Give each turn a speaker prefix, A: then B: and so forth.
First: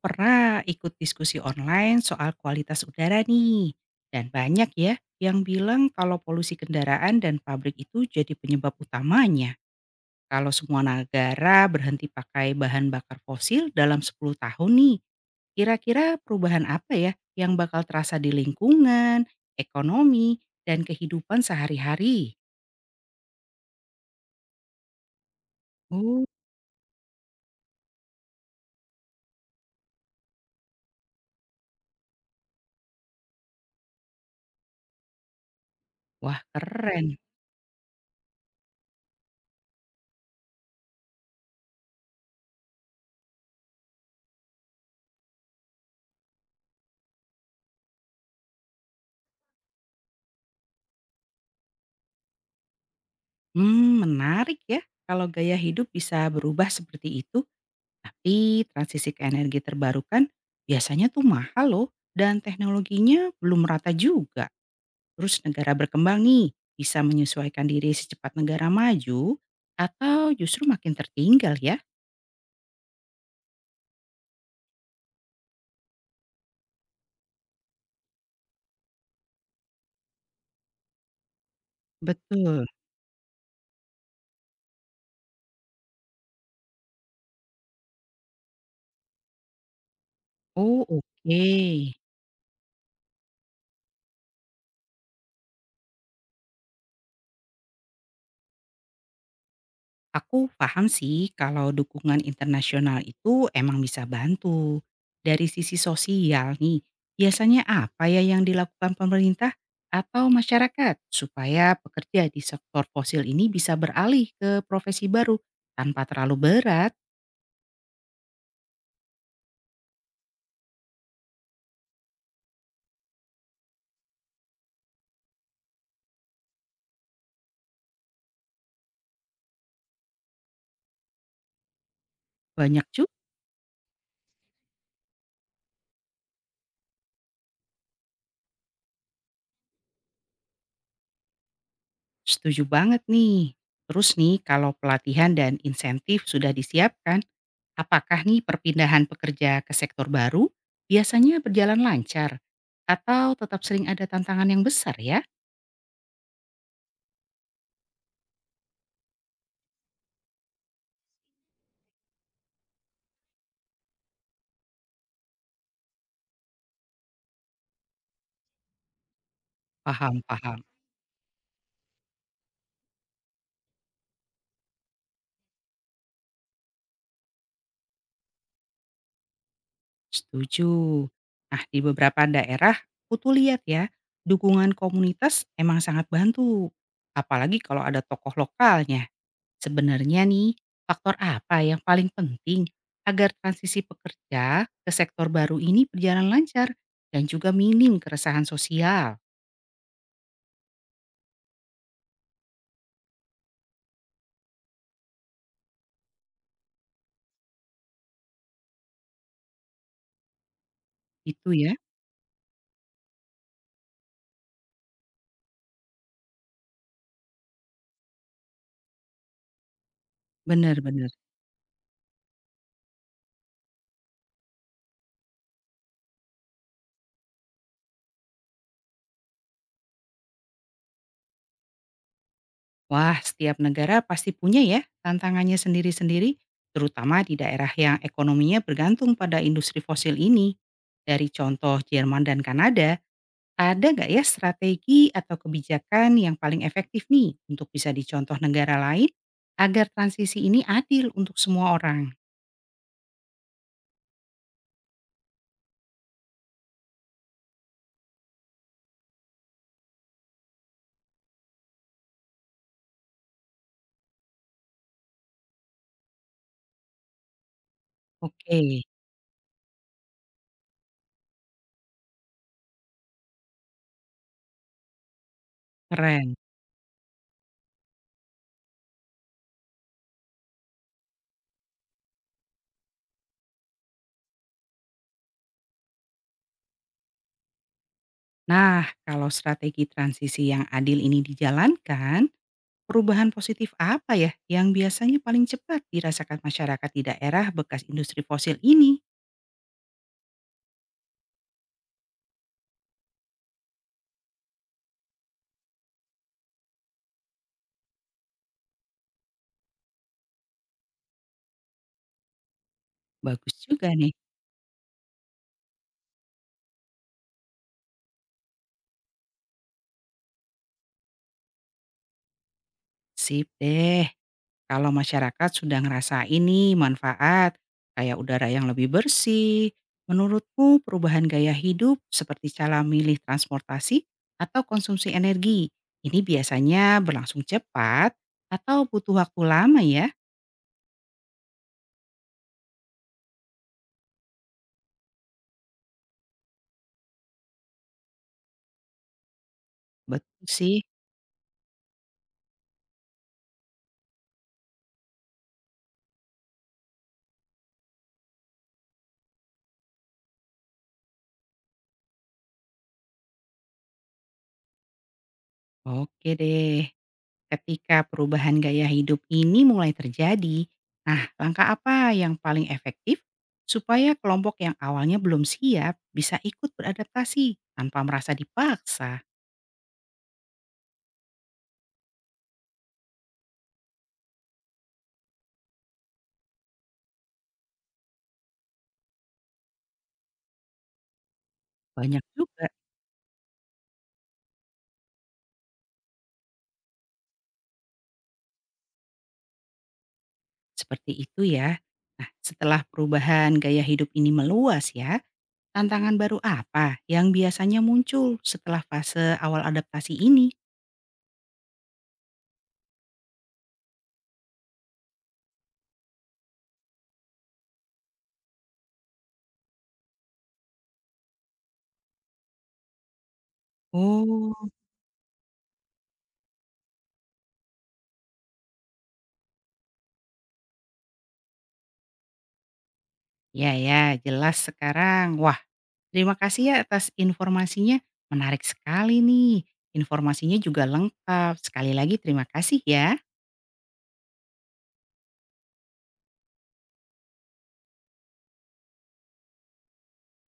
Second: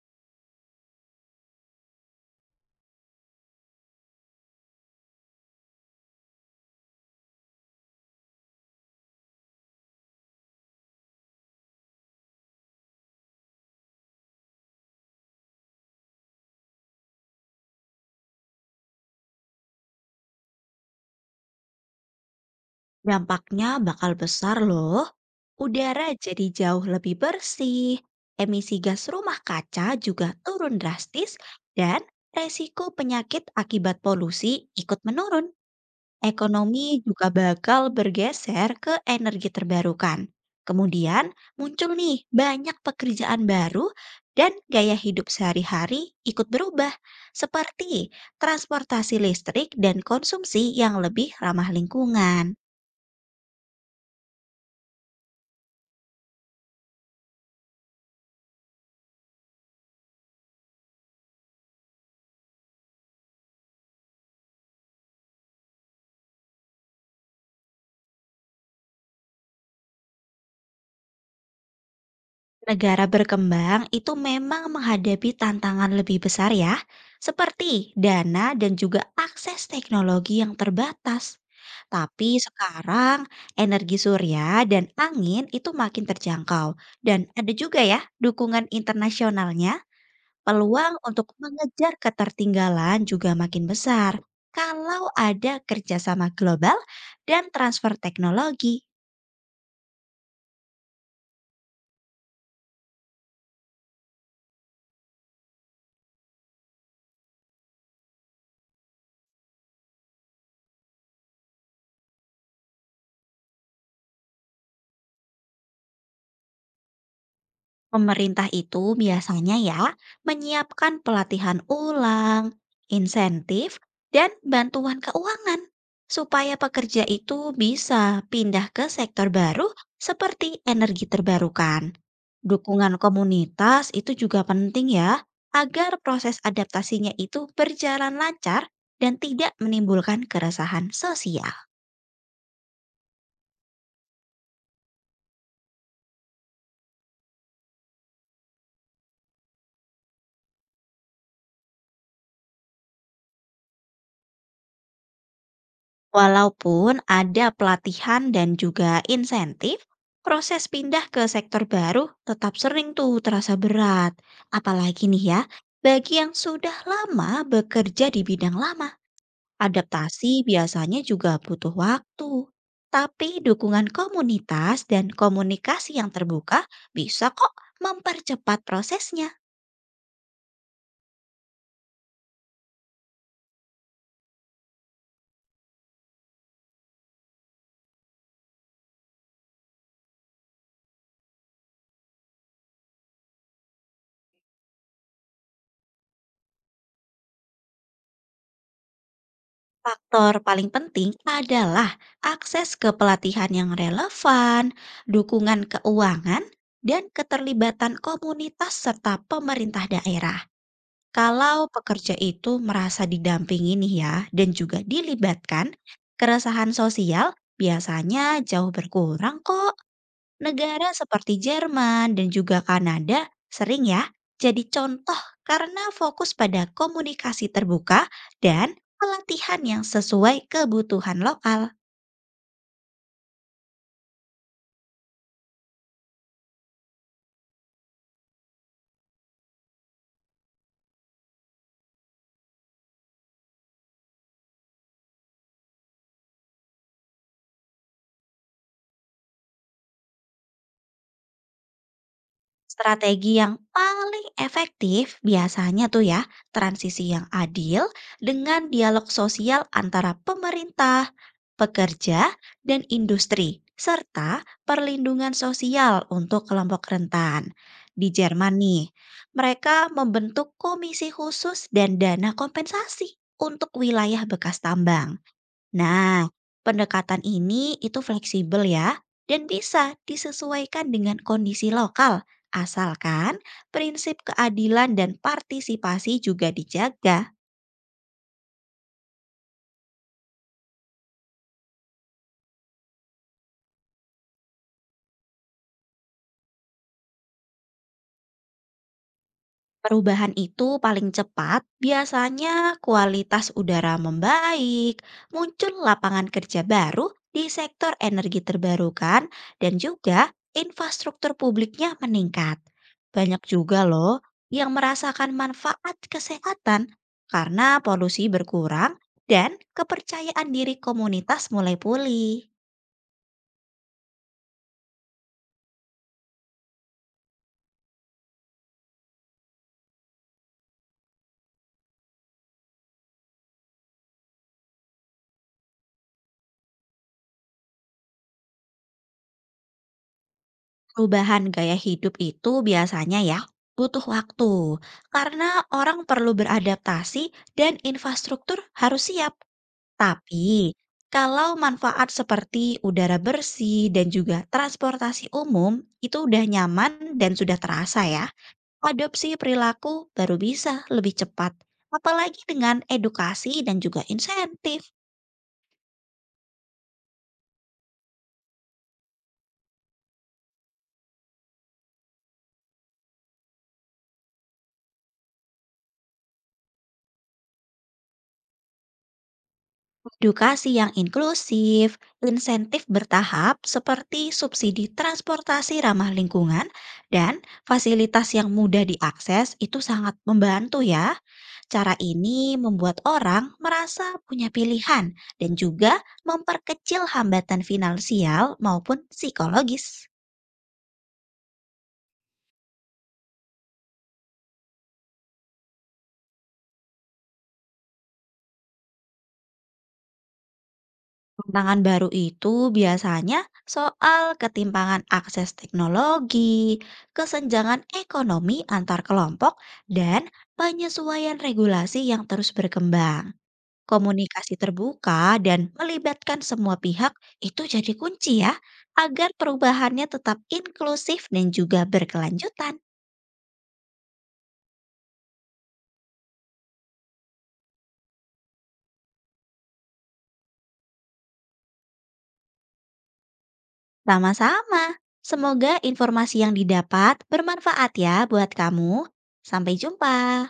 A: Pernah ikut diskusi online soal kualitas udara nih. Dan banyak ya yang bilang kalau polusi kendaraan dan pabrik itu jadi penyebab utamanya. Kalau semua negara berhenti pakai bahan bakar fosil dalam 10 tahun nih, kira-kira perubahan apa ya yang bakal terasa di lingkungan, ekonomi, dan kehidupan sehari-hari?
B: Dampaknya bakal besar loh. Udara
A: Oh.
B: jadi jauh lebih bersih, emisi gas rumah kaca juga turun drastis, dan resiko penyakit akibat polusi ikut menurun.
A: Wah,
B: Ekonomi
A: keren.
B: juga bakal bergeser ke energi terbarukan. Kemudian muncul nih banyak pekerjaan baru dan gaya hidup sehari-hari ikut berubah, seperti transportasi listrik dan konsumsi yang lebih ramah lingkungan.
A: Menarik ya kalau gaya hidup bisa berubah seperti itu. Tapi transisi ke energi terbarukan biasanya tuh mahal loh dan teknologinya belum merata juga. Terus negara berkembang nih bisa menyesuaikan diri secepat negara maju atau justru makin tertinggal ya?
B: Negara berkembang itu memang menghadapi tantangan lebih besar ya, seperti dana dan juga akses teknologi yang terbatas. Tapi
A: Betul.
B: sekarang energi surya dan angin itu makin terjangkau dan ada juga ya dukungan internasionalnya,
A: Oh,
B: peluang untuk
A: oke.
B: mengejar ketertinggalan juga makin besar. Kalau ada kerjasama global dan transfer teknologi.
A: Aku paham sih kalau dukungan internasional itu emang bisa bantu. Dari sisi sosial nih, biasanya apa ya yang dilakukan pemerintah atau masyarakat supaya pekerja di sektor fosil ini bisa beralih ke profesi baru tanpa terlalu berat?
B: Pemerintah itu biasanya ya menyiapkan pelatihan ulang, insentif, dan bantuan keuangan supaya pekerja itu bisa pindah ke sektor baru seperti energi terbarukan.
A: Banyak
B: Dukungan
A: juga,
B: komunitas itu juga penting ya, agar proses adaptasinya itu berjalan lancar dan tidak menimbulkan keresahan sosial.
A: setuju banget nih. Terus nih, kalau pelatihan dan insentif sudah disiapkan, apakah nih perpindahan pekerja ke sektor baru biasanya berjalan lancar atau tetap sering ada tantangan yang besar ya?
B: Walaupun ada pelatihan dan juga insentif, proses pindah ke sektor baru tetap sering tuh terasa berat. Apalagi nih ya, bagi yang sudah lama bekerja di bidang lama,
A: Paham,
B: adaptasi
A: paham.
B: biasanya juga butuh waktu. Tapi dukungan komunitas dan komunikasi yang terbuka bisa kok mempercepat prosesnya.
A: Setuju. Nah, di beberapa daerah, kutu lihat ya, dukungan komunitas emang sangat bantu. Apalagi kalau ada tokoh lokalnya. Sebenarnya nih, faktor apa yang paling penting agar transisi pekerja ke sektor baru ini berjalan lancar dan juga minim keresahan sosial?
B: Faktor paling penting adalah akses ke pelatihan yang relevan, dukungan keuangan, dan keterlibatan komunitas serta pemerintah daerah.
A: Itu
B: Kalau
A: ya,
B: pekerja itu merasa didampingi nih ya dan juga dilibatkan, keresahan sosial biasanya jauh berkurang kok. Negara
A: benar-benar.
B: seperti Jerman dan juga Kanada sering ya jadi contoh karena fokus pada komunikasi terbuka dan pelatihan yang sesuai kebutuhan lokal.
A: Wah, setiap negara pasti punya ya tantangannya sendiri-sendiri, terutama di daerah yang ekonominya bergantung pada industri fosil ini. Dari contoh Jerman dan Kanada, ada nggak ya strategi atau kebijakan yang paling efektif nih untuk bisa dicontoh negara lain agar transisi ini adil untuk semua orang?
B: Strategi yang paling efektif biasanya tuh ya, transisi yang adil dengan dialog sosial antara pemerintah, pekerja, dan industri, serta perlindungan sosial untuk kelompok rentan. Di Jerman
A: Oke,
B: nih, mereka membentuk komisi khusus dan dana kompensasi untuk wilayah bekas tambang. Nah,
A: keren.
B: pendekatan ini itu fleksibel ya dan bisa disesuaikan dengan kondisi lokal, asalkan prinsip keadilan dan partisipasi juga dijaga.
A: Nah, kalau strategi transisi yang adil ini dijalankan, perubahan positif apa ya yang biasanya paling cepat dirasakan masyarakat di daerah bekas industri fosil ini?
B: Perubahan itu paling cepat, biasanya kualitas udara membaik, muncul lapangan kerja baru di sektor energi terbarukan, dan juga infrastruktur publiknya meningkat. Banyak
A: Bagus
B: juga
A: juga nih.
B: loh yang merasakan manfaat kesehatan karena polusi berkurang dan kepercayaan diri komunitas mulai pulih.
A: Sip deh. Kalau masyarakat sudah ngerasa ini manfaat, kayak udara yang lebih bersih, menurutmu perubahan gaya hidup seperti cara milih transportasi atau konsumsi energi, ini biasanya berlangsung cepat atau butuh waktu lama ya?
B: Perubahan gaya hidup itu biasanya ya butuh waktu karena orang perlu beradaptasi dan infrastruktur harus siap.
A: Betul
B: Tapi
A: sih.
B: kalau manfaat seperti udara bersih dan juga transportasi umum itu udah nyaman dan sudah terasa ya, adopsi perilaku baru bisa lebih cepat. Apalagi dengan edukasi dan juga insentif.
A: Oke deh. Ketika perubahan gaya hidup ini mulai terjadi, nah langkah apa yang paling efektif supaya kelompok yang awalnya belum siap bisa ikut beradaptasi tanpa merasa dipaksa?
B: Edukasi yang inklusif, insentif bertahap seperti subsidi transportasi ramah lingkungan, dan fasilitas yang mudah diakses itu sangat membantu ya. Cara
A: Banyak
B: ini
A: juga
B: membuat orang merasa punya pilihan dan juga memperkecil hambatan finansial maupun psikologis.
A: seperti itu ya. Nah, setelah perubahan gaya hidup ini meluas ya, tantangan baru apa yang biasanya muncul setelah fase awal adaptasi ini?
B: Tantangan baru itu biasanya soal ketimpangan akses teknologi, kesenjangan ekonomi antar kelompok, dan penyesuaian regulasi yang terus berkembang. Komunikasi
A: Oh,
B: terbuka dan melibatkan semua pihak itu jadi kunci ya, agar perubahannya tetap inklusif dan juga berkelanjutan.
A: ya ya, jelas sekarang. Wah, terima kasih ya atas informasinya, menarik sekali nih. Informasinya juga lengkap. Sekali lagi terima kasih ya.
B: Sama-sama. Semoga informasi yang didapat bermanfaat ya buat kamu. Sampai jumpa.